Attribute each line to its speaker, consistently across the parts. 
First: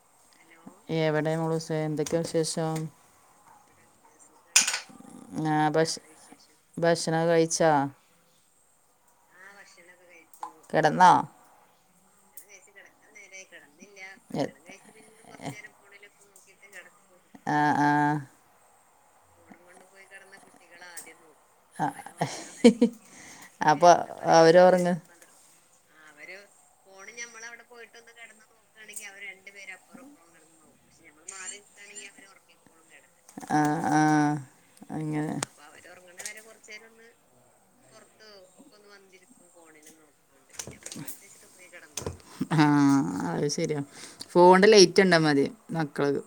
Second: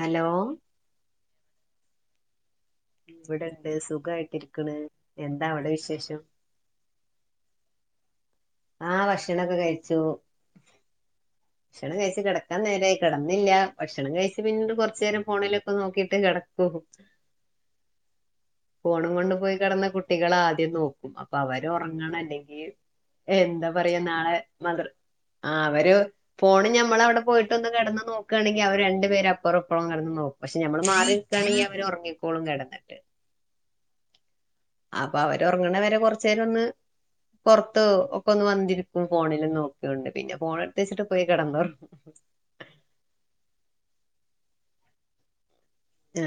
Speaker 1: Hello
Speaker 2: എവിടെ മോളൂസെ, എന്തൊക്കെയാ വിശേഷം?
Speaker 1: ഇവിടെണ്ട് സുഖായിട്ടിരിക്ണ്.
Speaker 2: ആഹ് ഭശ് ഭക്ഷണക്കെ കഴിച്ചോ?
Speaker 1: ആഹ് ഭക്ഷണൊക്കെ കഴിച്ചു
Speaker 2: കെടന്നോ
Speaker 1: ഭക്ഷണം കഴിച് കിടക്കാൻ നേരായി കെടന്നില്ല ഭക്ഷണം കഴിച്
Speaker 2: എ
Speaker 1: പിന്നീട് കൊറച്ചേരം ഫോണിലൊക്കെ നോക്കിട്ടെ കെടക്കൂ
Speaker 2: ആഹ് ആഹ്
Speaker 1: ഫോണുംകൊണ്ടു പോയി കെടന്ന കുട്ടികളാദ്യം നോ അപ്പൊ അവര്
Speaker 2: ആ
Speaker 1: ഒറങ്ങണല്ലെങ്കി എന്താ
Speaker 2: അപ്പോൾ
Speaker 1: പറയാ നാളെ മദ്റ
Speaker 2: അവരുറങ്ങ
Speaker 1: ആഹ് അവര് ഫോണ് ഞമ്മളവിടെ പോയിട്ടൊന്ന് കെടന്ന് നോ ക്കാണെങ്കി അവര് രണ്ട് പേരപ്പറോം ഇപ്പറോം കെടന്ന് നോക്കു പക്ഷെ ഞമ്മള് മാറിനിക്കാണെങ്കി അവര് ഒറങ്ങിക്കോളും കെടന്നട്ട്
Speaker 2: ആഹ് ആഹ്
Speaker 1: അപ്പൊ അവരൊറങ്ങണവരെ കൊറച്ചേരം ഒന്ന് പൊറത്ത് ഒക്കെ ഒന്ന് വന്നിരിക്കും ഫോണില് നോ യുണ്ട് പിന്നെ ഫോണടുത്ത് വച്ചിട്ട് പോയി കിടന്നൊറ
Speaker 2: ആഹ് അത് ശരിയാ ഫോണ്ന്റെ ലൈറ്റ് കണ്ടാമതി
Speaker 1: [unintelligible]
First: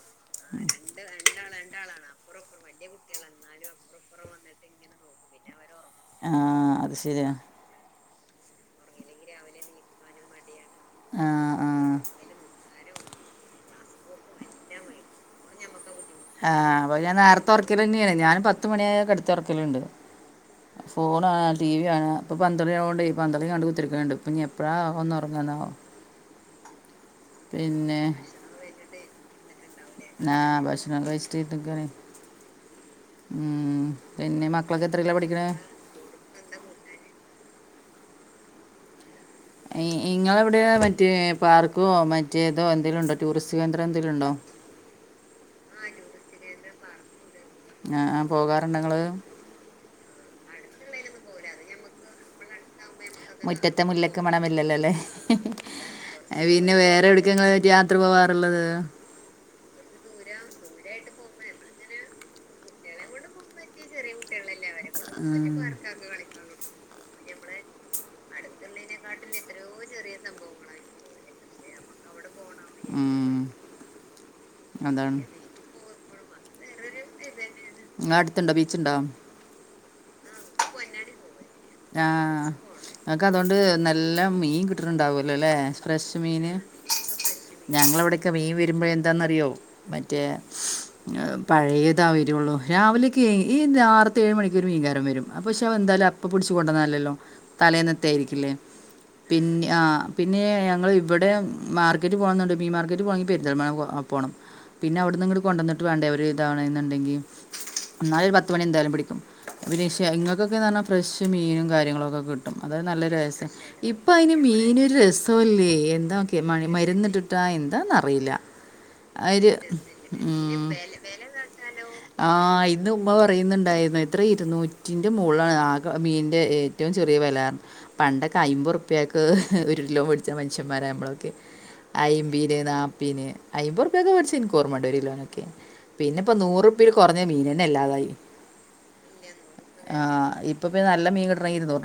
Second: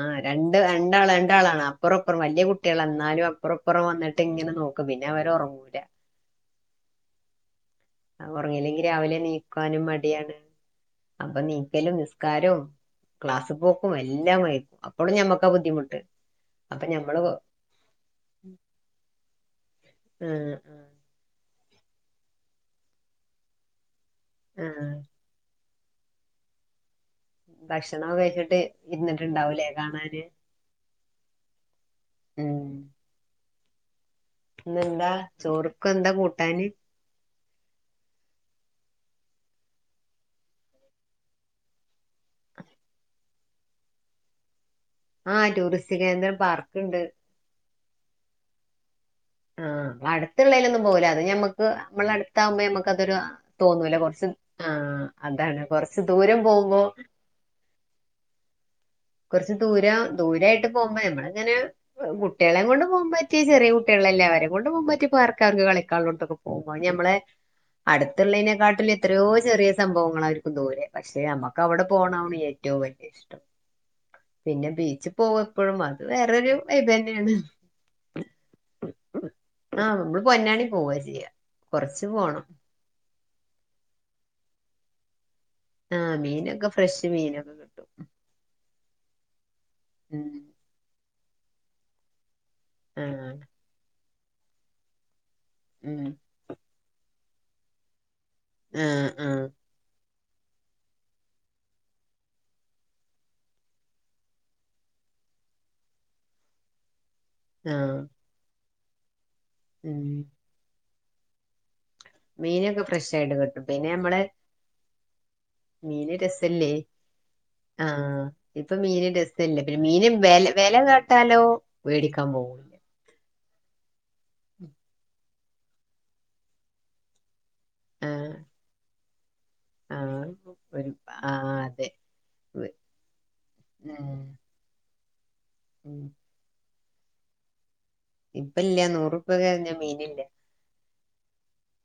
Speaker 1: ആഹ് രണ്ട് രണ്ടാളാ രണ്ടാളാണ് അപ്പറപ്പുറം വല്ല്യ കുട്ടികളാന്നാലും അപ്പറപ്പുറം വന്നിട്ട് ഇങ്ങനെ നോ ക്കും പിന്നെ അവരൊറങ്ങൂല
Speaker 2: ആഹ് അത് ശരിയാ
Speaker 1: അഹ് ഉറങ്ങീല്ലെങ്കി രാവിലെ നീക്കാനും മടിയാണ്
Speaker 2: ആ
Speaker 1: അപ്പ
Speaker 2: ആ
Speaker 1: നീക്കലും നിസ്കാരോം ക്ലാസ് പോക്കും എല്ലാം വൈകും അപ്പളും ഞമ്മക്കബുദ്ധിമുട്ട്
Speaker 2: ആഹ് അപ്പൊ ഞാൻ നേറ്ത്തെ ഒറക്കിയേ തന്നെണ് ഞാനും പത്തുമണിയായ ക്കെടത്തി ഒറക്കലുണ്ട്
Speaker 1: ആഹ്
Speaker 2: ഫോണ് കാണാ ടി വി കാണാ ഇപ്പ പന്തളി ആയൊണ്ട് പന്തളി കണ്ട് കുത്തിരിക്ണണ്ട് ഇപ്പഞ്ഞി എപ്പോഴാ
Speaker 1: ആഹ്
Speaker 2: ഒന്ന് ഒറങ്ങാന്നാവോ
Speaker 1: ഭക്ഷണം കഴിച്ചിട്ട് ഇരുന്നിട്ട്ണ്ടാവൂലേ
Speaker 2: ആഹ് ഭക്ഷണം കയ്ച്ചിട്ട്ര്ന്ന്ക്കാണ്
Speaker 1: ഉം
Speaker 2: ഉം പിന്നെ മക്കളൊക്കെത്രീല പഠിക്ക്ണെ
Speaker 1: ക്കൊന്താ കൂട്ടാന്
Speaker 2: ഈ ഇങ്ങളവിടെ മറ്റേ പാർക്കോ മറ്റേതോ എന്തേലുണ്ടോ ടൂറിസ്റ്റ് കേന്ദ്രന്തേലുണ്ടോ
Speaker 1: ആഹ് ടൂറിസ്റ്റ് കേന്ദ്രം പാർക്ക്ണ്ട്
Speaker 2: ആഹ് ആഹ് പോകാറുണ്ടൊങ്ങള്
Speaker 1: ആഹ് അടുത്ത്ള്ളേലൊന്നും പോവൂല അത് ഞമ്മക്ക് മ്മളെ അടുത്താവുമ്പോ ഞമ്മക്കതൊരു
Speaker 2: മുറ്റത്തെ
Speaker 1: തോന്നൂല
Speaker 2: മുല്ലക്ക്
Speaker 1: കൊറച്ച്
Speaker 2: മണമില്ലല്ലോ അല്ലേ
Speaker 1: ആഹ് അതാണ് കൊറച്ച് ദൂരം പോവുമ്പോ
Speaker 2: ങ്ങള് യാത്ര പോകാറുള്ളത്
Speaker 1: കൊറച്ച് ദൂരം ദൂരായിട്ട് പോവുമ്പോ ഞമ്മളിങ്ങനെ വെറും കുട്ട്യാളെകൊണ്ട് പോവാം പറ്റിയെ ചെറിയ കുട്ട്യാളെല്ലേ അവരെകൊണ്ട് പോവം പറ്റിയെ പാർക്കാർക്ക് കളിക്കോള്ളോട്ത്തൊക്കെ [unintelligible] അയ് ഞമ്മളെ അടുത്ത്ള്ളീനെക്കാട്ടില് എത്രയോ ചെറിയ സംഭവങ്ങളായിരിക്കും ദൂരെ പക്ഷെ അമ്മക്ക് അവിടെ പോണം എ റ്റവും വല്ല്യേ ഇഷ്ടം പിന്നെ ബീച്ച്
Speaker 2: അതാണ്
Speaker 1: പോവെപ്പഴും അത് വേറൊരു വൈബന്നേണ്
Speaker 2: ഇങ്ങളടുത്തുണ്ടോ ബീച്ചുണ്ടോ
Speaker 1: ആഹ് മ്മള് പൊന്നാനി പോവാ ചെയ്യാ കൊറച്ച് പോണം
Speaker 2: ഇങ്ങക്കതോണ്ട് നല്ല മീൻ കിട്ടുണുണ്ടാവല്ലോലെ
Speaker 1: ആഹ്
Speaker 2: ഫ്രഷ് മീന്
Speaker 1: മീനൊക്കെ ഫ്രഷ് മീനൊക്കെ കിട്ടും
Speaker 2: ഞങ്ങളവിടെ ക്കെ മീൻ വരുമ്പോഴെന്താന്നറിയോ മറ്റേ
Speaker 1: ഉം
Speaker 2: പഴയതാ വരൊള്ളൂ രാവിലെക്കെ
Speaker 1: ആഹ്
Speaker 2: ഈ നാറ്ത്തെ ഏഴ്മണികൊരു മീൻകാരൻ വരും പക്ഷേ അവ എന്താലു
Speaker 1: ഉം
Speaker 2: അപ്പൊ പിടുച്ച് കൊണ്ടന്നല്ലല്ലോ തലേന്നത്തെയായിരിക്കില്ലേ
Speaker 1: ആഹ് ആഹ്
Speaker 2: ഇന് ആഹ് പിന്നെ ഞങ്ങള് ഇവടെ മാർക്കറ്റ് പോണന്നുണ്ട് മീ മാർക്കറ്റ് പോണങ്കി പെരിന്തൽമണ്ണ പോണം പിന്നെ അവിടുന്നിങ്ങട്ട് കൊണ്ടന്നിട്ട് വേണ്ടേ ഒര് ഇതാവണെന്നുണ്ടെങ്കി
Speaker 1: ആഹ്
Speaker 2: ഇന്നാലൊരു പത്ത് മണി എന്തായാലും പിടിക്കും പിന്നെഷ
Speaker 1: ഉം
Speaker 2: ഇങ്ങക്കൊക്കെ പറഞ്ഞാ ഫ്രഷ് മീനും കാര്യങ്ങളൊക്കെ കിട്ടും അത്
Speaker 1: മീനൊക്കെ ഫ്രഷ്
Speaker 2: നല്ലൊര
Speaker 1: ആയിട്ട്
Speaker 2: [unintelligible]
Speaker 1: കിട്ടും പിന്നെ നമ്മള്
Speaker 2: ഇപ്പയിന് മീനൊരു രസോല്ലാ പി
Speaker 1: മീന്
Speaker 2: എന്താ ഓക്കെ മണ
Speaker 1: രസല്ലേ
Speaker 2: മരുന്നിട്ടിട്ടാ
Speaker 1: ആഹ്
Speaker 2: എന്താന്നറിയില്ല
Speaker 1: ഇപ്പൊ മീന്
Speaker 2: ആ ഒരു ഉം
Speaker 1: ട്ടാലോ വേടിക്കാൻ പോകും
Speaker 2: ഇന്ന് ഉമ്മ പറയുന്നുണ്ടായിരുന്നു എത്ര ഇരുന്നൂറ്റിൻ്റെ മോളിലാണ് ആകെ മീനിൻ്റെ ഏറ്റവും ചെറിയ വെലാന്ന്
Speaker 1: ആഹ്
Speaker 2: പണ്ടൊക്കെ അയിമ്പൊറുപ്യക്ക് ഒരു കിലോ മേടിച്ച
Speaker 1: ആഹ്
Speaker 2: മനുഷ്യന്മാരാ
Speaker 1: ഒരു
Speaker 2: ഞമ്മളൊക്കെ
Speaker 1: ആഹ് അതെ
Speaker 2: അയിമ്പീന് നാപ്പീന് അയമ്പറുപ്യക്ക്
Speaker 1: ഉം
Speaker 2: വേടിച്ചെ ഇൻക്ക് ഇക്കോർമ്മണ്ട് ഒരു കിലോനൊക്കെ
Speaker 1: ഉം
Speaker 2: പിന്നെപ്പം നൂറുപ്യയിൽ കൊറഞ്ഞ മീനെന്നെ ഇല്ലാതായി
Speaker 1: ഇപ്പ ഇല്യ നൂറുറൂപ്യ [unintelligible]
Speaker 2: ആഹ് ഇപ്പപിന്നെ നല്ല മീൻ കിട്ടണെങ്കി ഇരുന്നൂറു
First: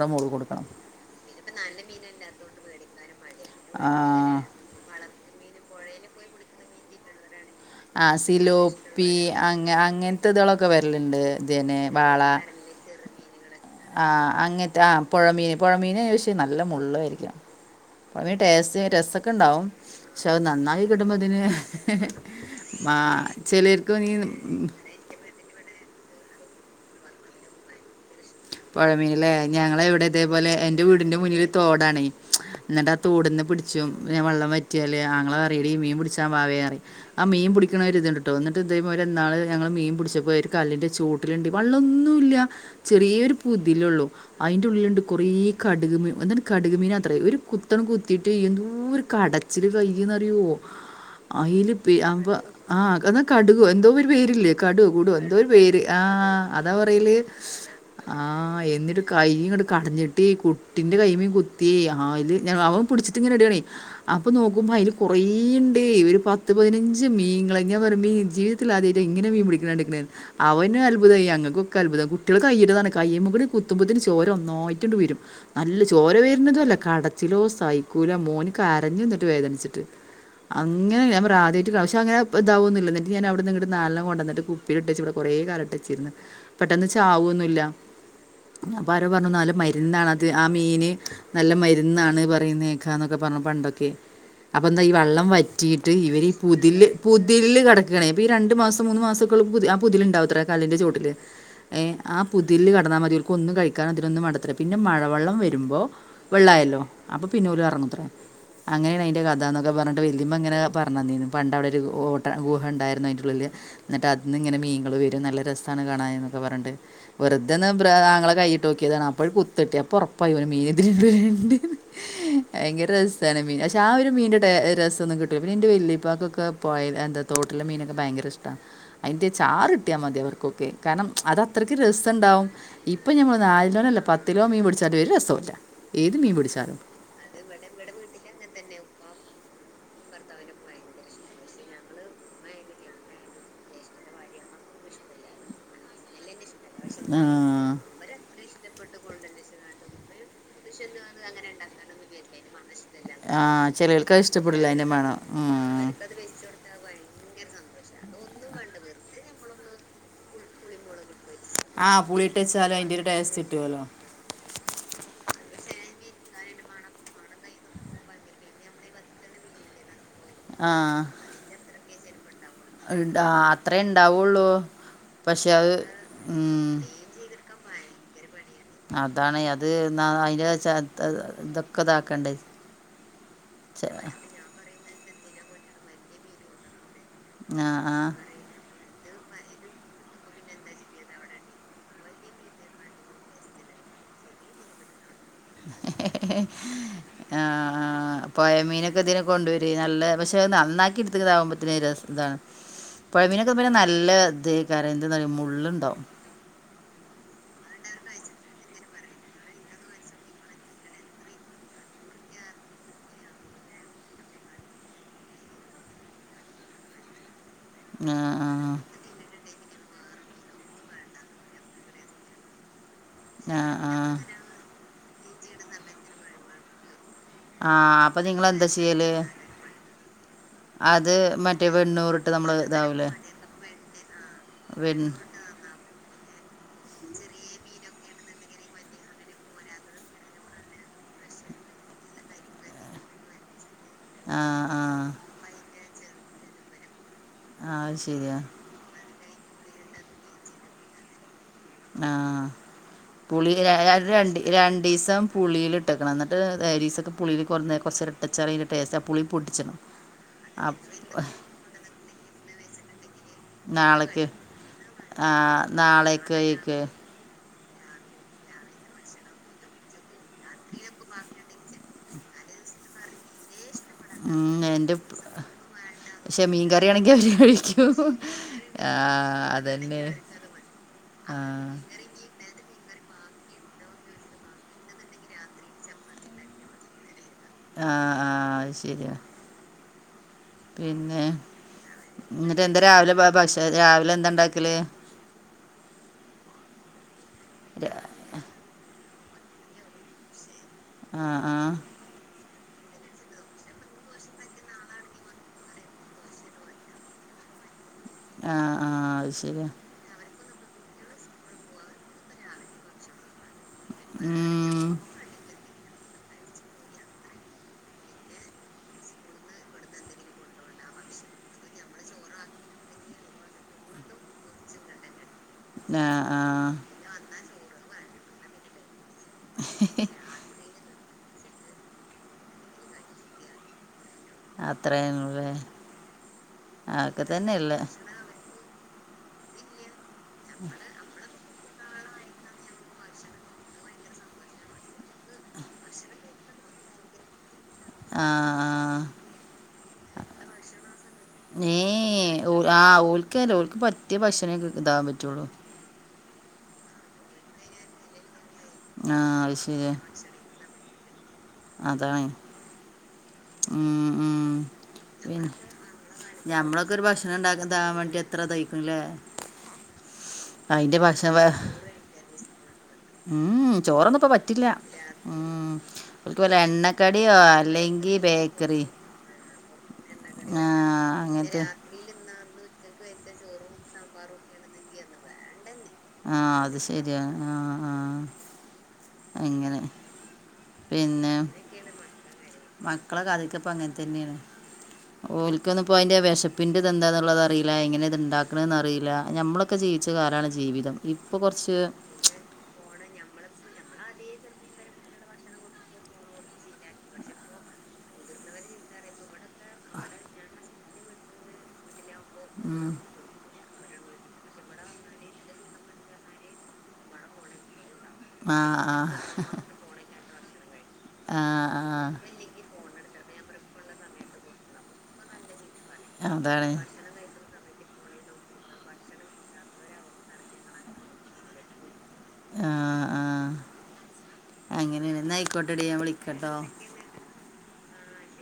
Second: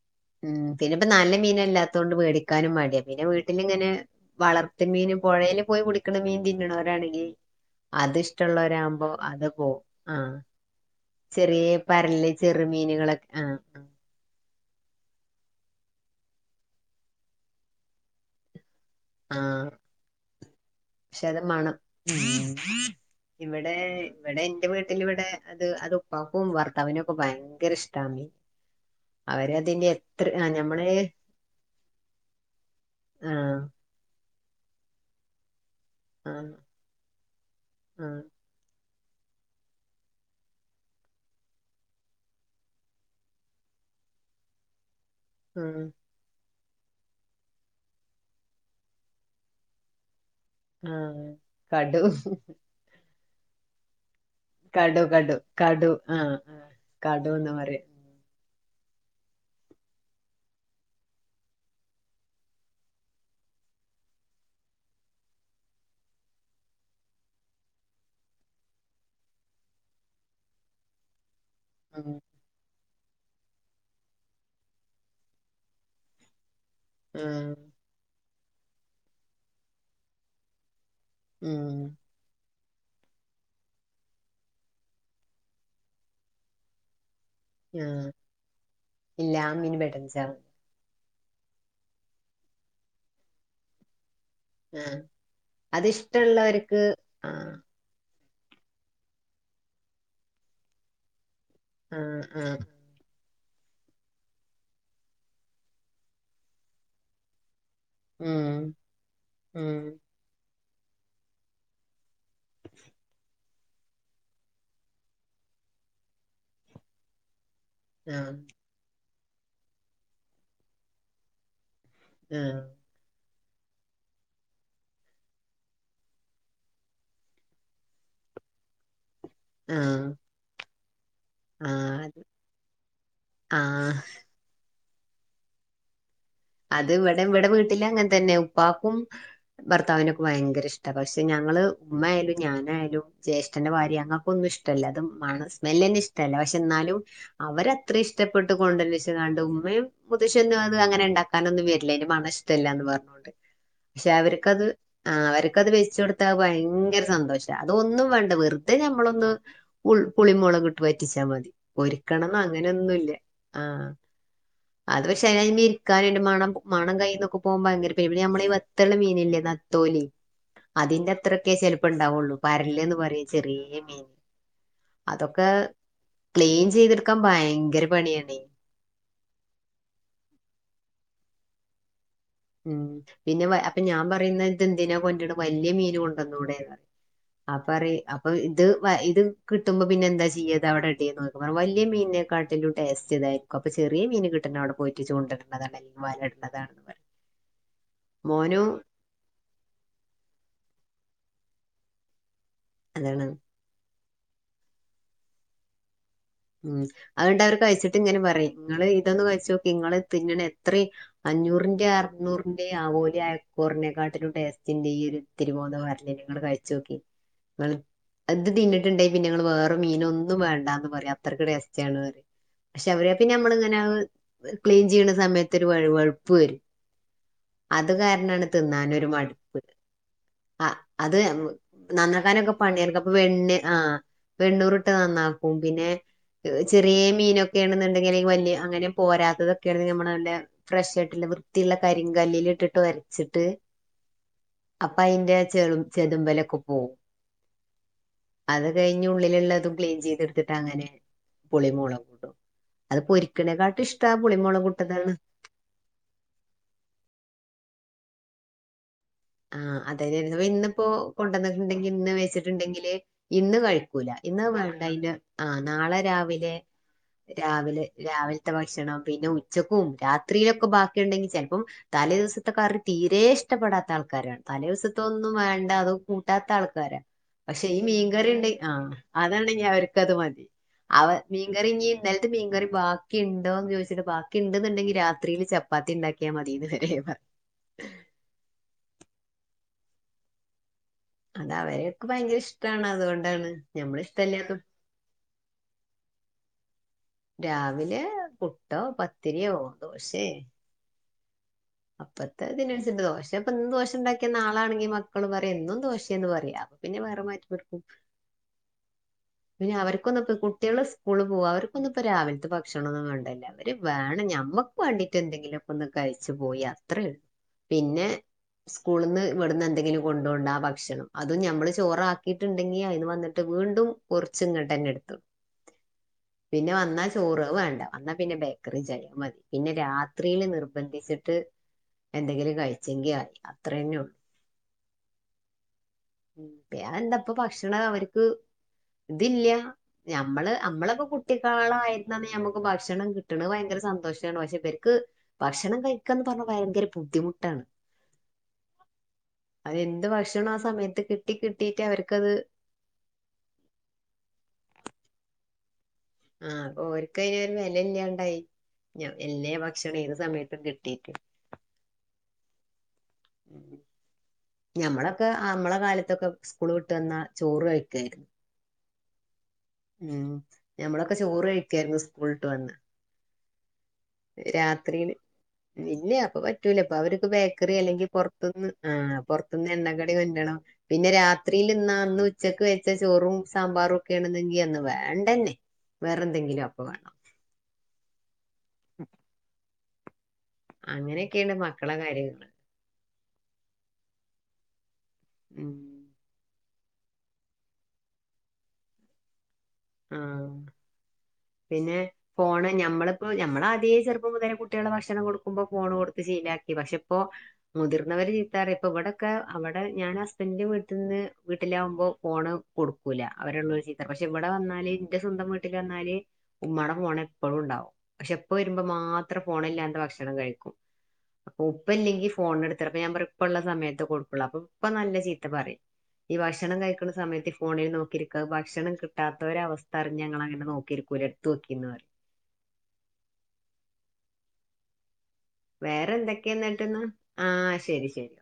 Speaker 1: ഉം പിന്നെ ഇപ്പ നല്ല മീനല്ലാത്തോണ്ട് വേടിക്കാനും മടിയാ പിന്നെ വീട്ടിലിങ്ങനെ
Speaker 2: ആഹ്
Speaker 1: വളർത്ത് മീന് പൊഴയില് പോയി പുടിക്കണ മീൻ തിന്നണോരാണെങ്കി അത്
Speaker 2: ആഹ്
Speaker 1: ഇഷ്ട്ടള്ളോരാവുമ്പോ
Speaker 2: സിലോപ്പി
Speaker 1: അത്
Speaker 2: അങ്ങ
Speaker 1: പോവും ആ
Speaker 2: അങ്ങനത്തെ ഇതളൊക്കെ വരലുണ്ട്
Speaker 1: ചെറിയ
Speaker 2: ഇതന്നെ
Speaker 1: പരല് ചെറ് മീനുകളൊക് ആഹ്
Speaker 2: ആഹ് അങ്ങൻത്തെ ആഹ് പൊഴമീന് പൊഴമീന് പക്ഷേ നല്ല മുള്ളായിരിക്കും അതിന് ടേസ്റ്റ് രസക്കെ
Speaker 1: ആ.
Speaker 2: ഇണ്ടാവും പക്ഷെ അത് നന്നാക്കി
Speaker 1: പക്ഷെ അത്
Speaker 2: കിട്ടുമ്പോത്തിന്
Speaker 1: മണം ഉം.
Speaker 2: മാ ചെലർക്ക്
Speaker 1: എന്റെ
Speaker 2: [unintelligible]
Speaker 1: പിന്നെ ഇവിടെ അത് അത് ഉപ്പാക്കും ഭർത്താവിനൊക്കെ ഭയങ്കര ഇഷ്ട്ടാന്ന്
Speaker 2: പൊഴമീന്‌ല്ലേ ഞങ്ങളെ ഇവിടെ ഇതേപോലെ എന്റെ
Speaker 1: ഞമ്മള്
Speaker 2: വീടിന്റെ മുന്നില് തോടാണേ എന്നിട്ട് ആ തോടിന്ന് പിടിച്ചും പിന്നെ വെള്ളം വൽ റ്റിയാല് ആങ്ങള പറയുടി മീൻ പിടിച്ചാ
Speaker 1: ആ
Speaker 2: വാ വേം പറേയ് ആ മീൻ പിടിക്കണ
Speaker 1: ആ ആ
Speaker 2: ഒരിത്ണ്ട് ട്ടോ എന്നി ഇത് ഇതേപോലിന്നാള് ഞങ്ങള് മീൻ പിടിച്ചപ്പോ ഒരു കല്ലിന്റെ ചോട്ടിലുണ്ട് വെള്ളൊന്നും ഇല്ല ചെറിയൊരു പൊ പുതിലുള്ളൂ അയിന്റെ ഉള്ളിലുണ്ട് കൊറെ കടുക് മീൻ എന്നിട്ട് കടുക് മീൻ ആത്രേ ഒരു കുത്തണ് കുത്തിയിട്ട് എന്തോരു കടച്ചില് കയ്യന്ന്റിയോ
Speaker 1: ആ
Speaker 2: അയില് പെ
Speaker 1: കടു
Speaker 2: അപ്പം ആഹ് എന്താ കടുകോ എന്തോ ഒരു പേരില്ലേ കടോ
Speaker 1: കടു
Speaker 2: കുടോ എന്തോ
Speaker 1: കടു
Speaker 2: ഒരു പേര്
Speaker 1: കടു ആ
Speaker 2: ആഹ്
Speaker 1: ആ
Speaker 2: അതാ പറയല്
Speaker 1: കടുന്ന് പറയും.
Speaker 2: ആഹ് ആ എന്നിട്ട് കയ്യ്ങ്ങട് കടഞ്ഞിട്ടെ കുട്ടിൻ്റെ കൈയ്യീമ്മെ കുത്തിയെ അയില് ഞാൻ അവൻ പുടിച്ചിട്ട് ഇങ്ങനെടാണേ അപ്പൊ നോക്കുമ്പോ അയില് കൊറേണ്ടെ ഒരു പത്ത് പതിനഞ്ച് മീങ്ങളെ ഞാൻ പറയാ ജീവി ജീവിതത്തിലാദ്യായിട്ടാ ഇങ്ങനൊരു മീൻ പുടിക്കണെ കണ്ട്ക്കണെ അവനും അത്ഭുതായി ഞങ്ങക്കൊക്കെ അത്ഭുതം
Speaker 1: ഉം
Speaker 2: കുട്ടിയാള് കൈയില് കൈയ്യുമ്മക്കൂടി കുത്തുമ്പത്തേനും ചോര ഒന്നായിട്ട്ട് വരും നല്ല ചോര വരുന്നതു അല്ല കടച്ചിലോ
Speaker 1: ഉം
Speaker 2: സഹി ക്കൂല മോന് കരഞ്ഞിന്നിട്ട് വേദനിച്ചിട്ട് അങ്ങനെ ഞാൻ പറയാ ആദ്യായിട്ട്
Speaker 1: ഉം
Speaker 2: പക്ഷെ അങ്ങനെ ഇപ്പതാവൊന്നൂല്ല എന്നിട്ട് ഞാനവിടെനിങ്ങട്ട് നാലണ്ണം കൊണ്ടന്നിട്ട് കുപ്പിലിട്ടച്ച് ഇവിടെ കൊറെ കാലട്ടിച്ചിരുന്ന് പെട്ടെന്ന് ചാവൊന്നുല്ല
Speaker 1: ആഹ്
Speaker 2: അപ്പൊ ആരോ പറഞ്ഞു നല്ല മരുന്നാണത് അ മീന് നല്ല മരുന്നാണ് പറയുന്നേക്കാന്നൊക്കെ പറഞ്ഞു പണ്ടൊക്കെ അപ്പൊ എന്താ
Speaker 1: ആ
Speaker 2: ഈ വെള്ളം വറ്റിയിട്ട് ഇവര്
Speaker 1: അതിഷ്ടമുള്ളവർക്ക്
Speaker 2: പുതില്ല്
Speaker 1: ആ
Speaker 2: പുതില് കെട ക്കാണെ ഇപ്പൊ ഈ രണ്ട് മാസം മൂന്ന് മാസക്കെള്ളപ്പം പുതി ആ പുതിലുണ്ടാവത്രെ കല്ലിന്റെ ചോട്ടില്
Speaker 1: ആഹ് ആഹ്
Speaker 2: കടന്നാ മതി ഓൽക്ക് ഒന്നും കഴിക്കാൻ ഇതിനൊന്നും വേണ്ട പിന്നെ മഴവെള്ളം വരുമ്പോ വെള്ളായല്ലോ അപ്പൊ പിന്നെ പോല ഇറങ്ങൂത്രേ
Speaker 1: ഉം
Speaker 2: അങ്ങനെയാണ് അതിറെ കഥാന്നൊക്കെ
Speaker 1: ഉം
Speaker 2: പറഞ്ഞിട്ട് വ അതിമ ഇങ്ങനെ പറഞ്ഞു തന്നീന് പണ്ട് അവിടെ ഒരു ഓട്ട ഗുഹ ഉണ്ടായിരുന്നു അതിനട്ടുള്ള വലിയ എന്നിട്ട് അതി നിന്ന് ഇങ്ങനെ മീനൾ വരും നല്ല രസമാണ് കാണാ എന്നൊക്കെ പറഞ്ഞിട് വെറുതന്നൊങ്ങളെ
Speaker 1: ആഹ്
Speaker 2: കൈ ഇട്ട്നോക്കിയതാണ് അപ്പോഴ കുത്തിട്ടിത അപ്പ ഉറപ്പായി മീന ഇതി
Speaker 1: ആഹ്
Speaker 2: ഭയങ്കര റസ് തേന മീ പക്ഷേ ആ ഒരു മീൻ്റെ രസൊന്ന കിട്ടില്ല പിന്നതിൻ് വല്ല്യുപ്പാക്കക്കൊക്കെ പോയൽ എന്താട്ടെ മീനൊക്കെ ഭയങ്കര ഇഷ്ടമാണ് അതിന്റെ ചാർ ഇട്ടിയാൽ
Speaker 1: ആഹ്
Speaker 2: മതി അവർക്കൊക്കെ കാരണം അത
Speaker 1: ആഹ്
Speaker 2: രസംണ്ടാവും ഇപ്പം ഞമ്മ ഒ നല്
Speaker 1: ആഹ്
Speaker 2: രോനല്ല പത്ത് കിലോ മീൻ പിടിച്ചാലും വ ഒരു രസമല്ല ഏത് മീൻ പിടിച്ചാലും
Speaker 1: അത് ഇവിടെ ഇവിടെ വീട്ടിൽ അങ്ങനെ തന്നെ ഉപ്പാക്കും ഭർത്താവിനൊക്കെ ഭയങ്കര ഇഷ്ട പക്ഷെ ഞങ്ങള് ഉമ്മ ആയാലും ഞാനായാലും ജ്യേഷ്ഠന്റെ ഭാര്യ അങ്ങക്കൊന്നും ഇഷ്ടമല്ല അതും മന്ന സ്മെല് തന്നെ ഇഷ്ടമല്ല പക്ഷെ എന്നാലും അവരെ ഇത്ര ഇഷ്ടപ്പെട്ട് കൊണ്ടന്ന വെച്ച കാണ്ട് ഉമ്മയും മുത്തശ്ശിയൊന്നും അത് അങ്ങനെ ഉണ്ടാക്കാനൊന്നും വരില്ല എന്റെ മണ ഇഷ്ടമല്ല പറഞ്ഞോണ്ട്
Speaker 2: ആ
Speaker 1: പക്ഷെ
Speaker 2: ചിലവർക്ക് അത്
Speaker 1: അവർക്ക്
Speaker 2: ഇഷ്ടപ്പെടില്ല അതിൻ്റെ മണം
Speaker 1: ആഹാ അവർക്കത്
Speaker 2: ഉം.
Speaker 1: വിരിച്ചുകൊടുത്ത ഭയങ്കര സന്തോഷം അതൊന്നും വേണ്ട വെറുതെ ഞമ്മളൊന്ന് ഉ പുളിമുളക് ഇട്ട് പറ്റിച്ചാ മതി
Speaker 2: ആ പുളിയിട്ട്
Speaker 1: ഒരുക്കണംന്ന്
Speaker 2: വെച്ചാലും അതിൻ്റെ ഒരു
Speaker 1: അങ്ങനെൊന്നുമില
Speaker 2: ടേസ്റ്റ് കിട്ടുമല്ലോ
Speaker 1: ആഹ അത് പക്ഷെ ഇനി കാന് മണം കയ്യി നിന്നൊക്കെ പോക ഭങ്കര ഇടെ നമ്മ ഈബത്തുള്ള മീനല്ലേ നത്തോലി
Speaker 2: ആ
Speaker 1: അതിന്റെ അത്രൊക്കെ ചിലപ്പ ഉണ്ടാവുള്ളൂ പരല്ന്ന്
Speaker 2: ഇണ്ട-
Speaker 1: പറയും
Speaker 2: ആ, അത്രേ
Speaker 1: ചെറിയ മീൻ
Speaker 2: ഉണ്ടാവുള്ളൂ
Speaker 1: അതൊക്കെ
Speaker 2: പക്ഷെ അത്
Speaker 1: ക്ലീൻ
Speaker 2: ഉം,
Speaker 1: ചെയ്തെട് ക്കൻ ഭയങ്കര പണിയാണ്
Speaker 2: അതാണ് അത് ന അതിന്റെ ഇതൊക്കെ ഇതാക്കണ്ടേ
Speaker 1: ഉം പിന്നെ അപ്പൊ
Speaker 2: ചെ-
Speaker 1: ഞാൻ പറയുന്ന ഇതെന്തിനാ കൊണ്ടട്ട വലിയ മീന് കൊണ്ടുവന്നോടെ എന്ന്
Speaker 2: ആ
Speaker 1: അപ്പറയ്
Speaker 2: ആ
Speaker 1: അപ്പൊ ഇത് ഇത് കിട്ടുമ്പോ പിന്നെ എന്താ ചെയ്യത് അവിടെ ഇട നോക്കാ പറഞ്ഞ വലിയ മീനെക്കാട്ടിലും ടേസ്റ്റ് ഇതായി അപ്പ ചെറിയ മീന് കിട്ടെണം അവിടെ പോയി ചൂണ്ടണ്
Speaker 2: ആഹ
Speaker 1: മോനും
Speaker 2: പൂഴമീൻ തിനെ കൊണ്ടുവര നല്ല പക്ഷെ നന്നാക്കി എടുത്തക്കതാകുമ്പോത്തെ ഇതാണ്
Speaker 1: അതാണ്
Speaker 2: പുഴവി ഇത് പിന്നെ നല്ല ഇത ക എന്ത പറയ മള് ഉണ്ടാവും
Speaker 1: ഉം അതുകൊണ്ട് അവർ കഴിച്ചിട്ട് ഇങ്ങനെ പറയും നിങ്ങള് ഇതൊന്നന്ന് കഴിച് നോക്കി നിങ്ങൾ തിനെണ എത്രയും അഞ്ഞൂറിന്റെ അറുന്നൂറിന്റെ ആവോലി ഐകുറിനെക്കാട്ടിലും ടെസ്റ്റന്റെ ഈ ഒരു ത്തിരി പോന്നോ പറഞ്ഞല്ലേ നിങ്ങള് കഴിച്ചു നോക്കി
Speaker 2: [inaudible]
Speaker 1: അത്
Speaker 2: ആഹ്
Speaker 1: തിന്നിട്ടുണ്ടായി പിന്നെ ഇങ്ങള് വേറെ മീന് ഒന്നും വേണ്ടന്ന് പറയാ അത്രക്കടെസ്റ്റാണ് പക്ഷെ അവര പിന്നെ
Speaker 2: ആഹ്
Speaker 1: നമ്മളിങ്ങനെ
Speaker 2: ആഹ്
Speaker 1: ക്ലീൻ ചെയ്യുന്ന സമയത്ത് ഒരു വഴുവഴുപ്പ് വരും അത്
Speaker 2: ആഹ് അപ്പം
Speaker 1: കാരണമാണ്
Speaker 2: നിങ്ങളെന്താ
Speaker 1: തിന്നനോരു
Speaker 2: ചെയ്യല്
Speaker 1: മടുപ്പ് ആഹ അത്
Speaker 2: മറ്റേ വെണ്ണൂറിട്ട് നമ്മൾ
Speaker 1: നന്നാക്കാനൊക്കെ പണി
Speaker 2: ഇതാവൂലേ
Speaker 1: അക്കപ്പ വെണ് ആഹ വെണ്ണൂറി ഇട്ട്
Speaker 2: വെൺ
Speaker 1: നന്നാക്കും പിന്നെ ചെറിയ മീനൊക്കെ ആണെന്നുണ്ടെങ്കിൽ വല്യ അങ്ങനെ പോരാത്തതൊക്കെയണെങ്കിൽ നമ്മള ഫ്രഷ് ആയിട്ടില്ല വൃത്തിയുള്ള കരിങ്കല്ലിൽ ഇട്ടിട്ട് ഒരച്ചിട്ട്
Speaker 2: ആഹ ആഹ
Speaker 1: അപ്പൊ അതിന്റെ ചെള ചെതുമ്പല് ഒക്കെ പോകവും
Speaker 2: ആഹ അത് ശരിയാ
Speaker 1: അത് കഴിഞ് ഉള്ളിലുള്ളള്ളതും ക്ലീൻ ചെയ്തെടുത്തിട്ട് അങ്ങനെ പുളിമുളക് കൂട്ടും
Speaker 2: ആഹ
Speaker 1: അത്
Speaker 2: പുളി
Speaker 1: പൊരിക്കണേക്കാട്ടും ഇഷ്ടം ആ
Speaker 2: രണ്ട്
Speaker 1: പുളിമുളക് കൂട്ടതാണ്
Speaker 2: രണ്ടിസം പുള്ളിയിൾ ഇട്ടക്കണം എന്നിട്ട് ഡയരീസൊക്കെ പുലില് കുറ കുറച്ച് നേരം അച്ചാറ് ടേസ്റ്റാ പുളി പൊട്ടിച്ചണം ആ
Speaker 1: ണ്ടെങ്കി ഇന്ന് വെച്ചിട്ടുണ്ടെങ്കിലലെ ഇന്ന് കഴിക്കൂല
Speaker 2: നാളേക്ക്
Speaker 1: ഇന്ന് വേണ്ട
Speaker 2: ആ
Speaker 1: ആഹ്‌ നാളെ
Speaker 2: നാളേക്ക്
Speaker 1: രാവിലെ
Speaker 2: കഴിക്ക്
Speaker 1: രാവിലെ രാവിലത്തെ ഭക്ഷണം പിന്നെ ഉച്ചക്കും രാത്രിയിലൊക്കെ ബാക്കിയുണ്ടെങ്കിൽചെൽപ്പം തലേ ദിവസത്തെ കറി തീരേ ഇഷ്ടപ്പെടാത്താൾ ൾക്കാരാണ്
Speaker 2: ഉം,
Speaker 1: തലേ
Speaker 2: എൻ്റെ പ്-
Speaker 1: ദിവസത്തൊന്നും വേണ്ട അതോ
Speaker 2: പക്ഷേ മീൻ കറി
Speaker 1: കൂട്ടാത്താൾക്കാരാ
Speaker 2: ആണെങ്കിൽ അവർ
Speaker 1: പക്ഷെ ഈ
Speaker 2: കഴിക്കും
Speaker 1: മീൻകറിയുണ്ടെ ആഹ്
Speaker 2: ആ
Speaker 1: അത്ണെങ്കി
Speaker 2: അതന്നെ
Speaker 1: അവർക്കത് മതി അവ
Speaker 2: ആ
Speaker 1: മീൻകറിഞ്ഞി ഇന്നൽത്തെമീൻകറി ബാക്കിണ്ടോന്ന് ചോദിച്ചിട്ട് ബാക്കിണ്ട്ന്നുണ്ടെങ്കി രാത്രിയില് ചപ്പാത്തിണ്ടാക്കിയാൽ മതീന്ന് വരെ
Speaker 2: ആഹ് ആഹ് അത് ശരിയാ പിന്നെ
Speaker 1: അത് അവരെയൊക്കെ ഭയങ്കര
Speaker 2: ന്നിട്ടെന്താ
Speaker 1: ഇഷ്ടമാണ്
Speaker 2: രാവിലെ
Speaker 1: അതുകൊണ്ടാണ്
Speaker 2: ഭക്ഷ
Speaker 1: നമ്മൾ ഇഷ്ടമല്ലാത്ത
Speaker 2: രാവിലെന്താണ്ടാക്കല്
Speaker 1: രാവിലേ
Speaker 2: ര-
Speaker 1: പുട്ടോ പത്തിരിയോ ദോശേ
Speaker 2: ആഹ് ആഹ്
Speaker 1: അപ്പത്തതിനനൻസര്ച്ച് ദോശ ഇപ്പ്ന്ന് ദോശണ്ടാക്കിയ നാളാണെങ്കി മക്കള് പറിം എന്നും ദോശേന്ന് പറയാ പിന്നെ വേറെ മാറ്റിെക്കൊടുക്കും
Speaker 2: ആഹ് ആഹ് അത് ശരിയാ
Speaker 1: പിന്നെ അവർക്കൊന്നുപ്പ കുട്ടികള് സ്കൂളിൽ പോക അവർക്കൊന്നുംപ്പോ രാവിൽത്തെ ഭക്ഷണൊന്നും വേണ്ടല്ലോ അവര് വേണം ഞമ്മക്ക്
Speaker 2: ഉം
Speaker 1: വേണ്ടീട്ട് എന്തെങ്കിലൊക്കൊന്ന് കഴിച്ചു പോയി അത്ര പിന്നെ സ്കൂളിന്ന് ഇവിട്ന്നെന്തെങ്കിലും കൊണ്ടോണ്ടാ ഭക്ഷണം അതും ഞമ്മള് ചോറാക്കിയിട്ടുണ്ടെങ്കി അയിന്ന് വന്നി ട്ട് വീണ്ടും കുറിച്ച്ങ്ങട്ടന്നെട്ത്തു
Speaker 2: ആ ആ
Speaker 1: പിന്നെ വന്നാ ചോറ് അത് വേണ്ട ന്നാപിന്നെ ബേക്കറി ചായിം മതി പിന്നെ രാത് ത്രീല് നിർബന്ധിച്ചിട്ട് എന്തെങ്കിലും കഴിച്ചെങ്കി ആയി അത്ര തന്നെ ഉള്ളൂ
Speaker 2: അത്രയുള്ളൂലേ
Speaker 1: പ്പഞാനെന്താപ്പ ഭക്ഷണം അവർക്ക് ഇതില്ല ഞമ്മള് നമ്മളപ്പോ ട്ടിക്കാളായിര്ന്നന്ന് ഞമ്മക്ക് ഭക്ഷണം കിട്ട്ണ് ഭയങ്കര സന്തോഷാണ് പക്ഷെ ഇവർക്ക് ഭക്ഷണം കഴിക്കാന്ന് പറഞ്ഞാ ഭയങ്കര ബുദ്ധിമുട്ടാണ്
Speaker 2: ആ ആ
Speaker 1: അയെന്ത് ഭക്ഷണം ആ സമയത്ത് കിട്ടി കിട്ടീട്ട് അവർക്കത്
Speaker 2: ആഹ് ഓൽക്കല്ലേ ഓൽക്ക് പറ്റിയ ഭക്ഷണേ ഇതാവാൻ പറ്റുള്ളൂ
Speaker 1: ആഹ് ഓരൽക്കയ്നൊരു വെലല്ലാണ്ടായി ഞ
Speaker 2: ആ
Speaker 1: എല്ലേ
Speaker 2: അത് ശരിയാ
Speaker 1: ഭക്ഷണം ഏത് സമയത്തും കിട്ടീട്ട്
Speaker 2: അതാണ് ഉം ഉം
Speaker 1: ഞമ്മളൊക്കെ
Speaker 2: ഉം
Speaker 1: ആ നമ്മളെ കാലത്തൊക്കെ സ്കൂൾ വിട്ട്
Speaker 2: ഞമ്മളൊക്കെ ഒരു
Speaker 1: വന്ന ചോറ്
Speaker 2: ഭക്ഷണംണ്ടാക്കുന്നതാവാൻ വേണ്ടി
Speaker 1: കഴിക്കായിരുന്നു
Speaker 2: എത്രതയ്ക്ക്ണ്ല്ലേ
Speaker 1: ഉം ഞമ്മളൊക്കെ ചോറ്
Speaker 2: വേ
Speaker 1: കഴിക്കായിരുന്നു സ്കൂളിട്ട് വന്ന
Speaker 2: ഉം ചോറൊന്നു
Speaker 1: രാത്രീല് ഇല്യ ഇപ്പൊ
Speaker 2: ഓൽക്ക് വല്ല
Speaker 1: പറ്റൂലപ്പവർക്ക്
Speaker 2: എണ്ണക്കടിയോ
Speaker 1: ബേക്കറി അല്ലെങ്കിൽ പുറത്തുന്ന്
Speaker 2: ബേക്കറി
Speaker 1: ആഹ് പൊ എണ്ണ കടി കൊണ്ടരണം
Speaker 2: ആ
Speaker 1: പിന്നെ
Speaker 2: അങ്ങനത്തെ
Speaker 1: രാത്രിയില്ന്നാന്ന് ഉച്ചക്ക് വെച്ച ചോറും സാമ്പാറും ഒക്കെ ആണെങ്കി അന്ന് വേണ്ടന്നെ
Speaker 2: ആ
Speaker 1: വേറെന്തെങ്കിലും
Speaker 2: അത്
Speaker 1: അപ്പ വേണം
Speaker 2: ശരിയാ ആ ആ അങ്ങനെ പിന്നെ
Speaker 1: അങ്ങനെയൊക്കേണ് മക്കളെ കാര്യങ്ങള്
Speaker 2: മക്കളെ കാര്യങ്ങള്ളൊക്കെപ്പങ്ങൻ തന്നേണ്
Speaker 1: ഉം
Speaker 2: ഓൽക്കൊന്നുപ്പയ്ന്റെ വെശ പ്പിൻ്റെതെന്താന്നുള്ളതറീല്ല എങ്ങനെത്ണ്ടാക്ക്ണെന്നറിയില ഞമ്മളൊക്കെ ജീവിച്ച
Speaker 1: ആ
Speaker 2: കാലാണ് ജീവിതം ഇപ്പൊ കൊർച്ച്
Speaker 1: പിന്നെ ഫോണ് ഞമ്മളിപ്പോ നമ്മളാദ്യേ ചെറുപ്പം മുതലേ കുട്ടികളെ ഭക്ഷണം കൊടുക്കുമ്പോ ഫോണ് കൊടുത്ത് ശീലാക്കി പക്ഷെപ്പൊ മുതിർന്നവര് ചീത്തറിയും ഇപ്പവടൊക്കെ അവിടെ ഞാൻ ഹസ്ബന്റിന്റെ വീട്ടിൽന്ന് വീട്ടിലാവുമ്പോ ഫോണ് കൊടുക്കൂല അവരെള്ളോര് ചീത്ത പക്ഷെവ ടെ വന്നാല് ന്റെ സ്വന്തം വീട്ടില് വന്നാല് ഉമ്മാടെ ഫോണെപ്പളുണ്ടാവും പക്ഷെപ്പ
Speaker 2: ആ
Speaker 1: വരുമ്പോ
Speaker 2: ആ
Speaker 1: മാത്രം ഫോണില്ലാണ്ട് ഭക്ഷണം കഴിക്കും
Speaker 2: ആ ആ
Speaker 1: ഉപ്പില്ലെങ്കി ഫോണെടുത്ത് ചെൽപ്പ ഞാൻപറി ഇപ്പള്ള സമയത്തേ കൊടുക്കുള്ളൂ അപ്പൊ ഇപ്പ നല്ല ചീത്ത പറയും ഈ
Speaker 2: അതാണ്
Speaker 1: ഭക്ഷണം കഴി ക്ക്ണ സമയത്ത് ഫോണിൽ നോക്കിരിക്ക അഹ് ഭക്ഷണം കിട്ട ട്ടാത്തോരവസ്ഥ അറിഞ്ഞാങ്ങളങ്ങനെ നോക്കിരിക്കൂല്ല എടുത്ത് വെക്കുന്നറിയും
Speaker 2: ആഹ് ആഹ് അങ്ങനേണ് ന്ന ആയി
Speaker 1: വേറെന്തെക്കേന്നട്ട്ന്ന് ആഹ് ശരി ശരി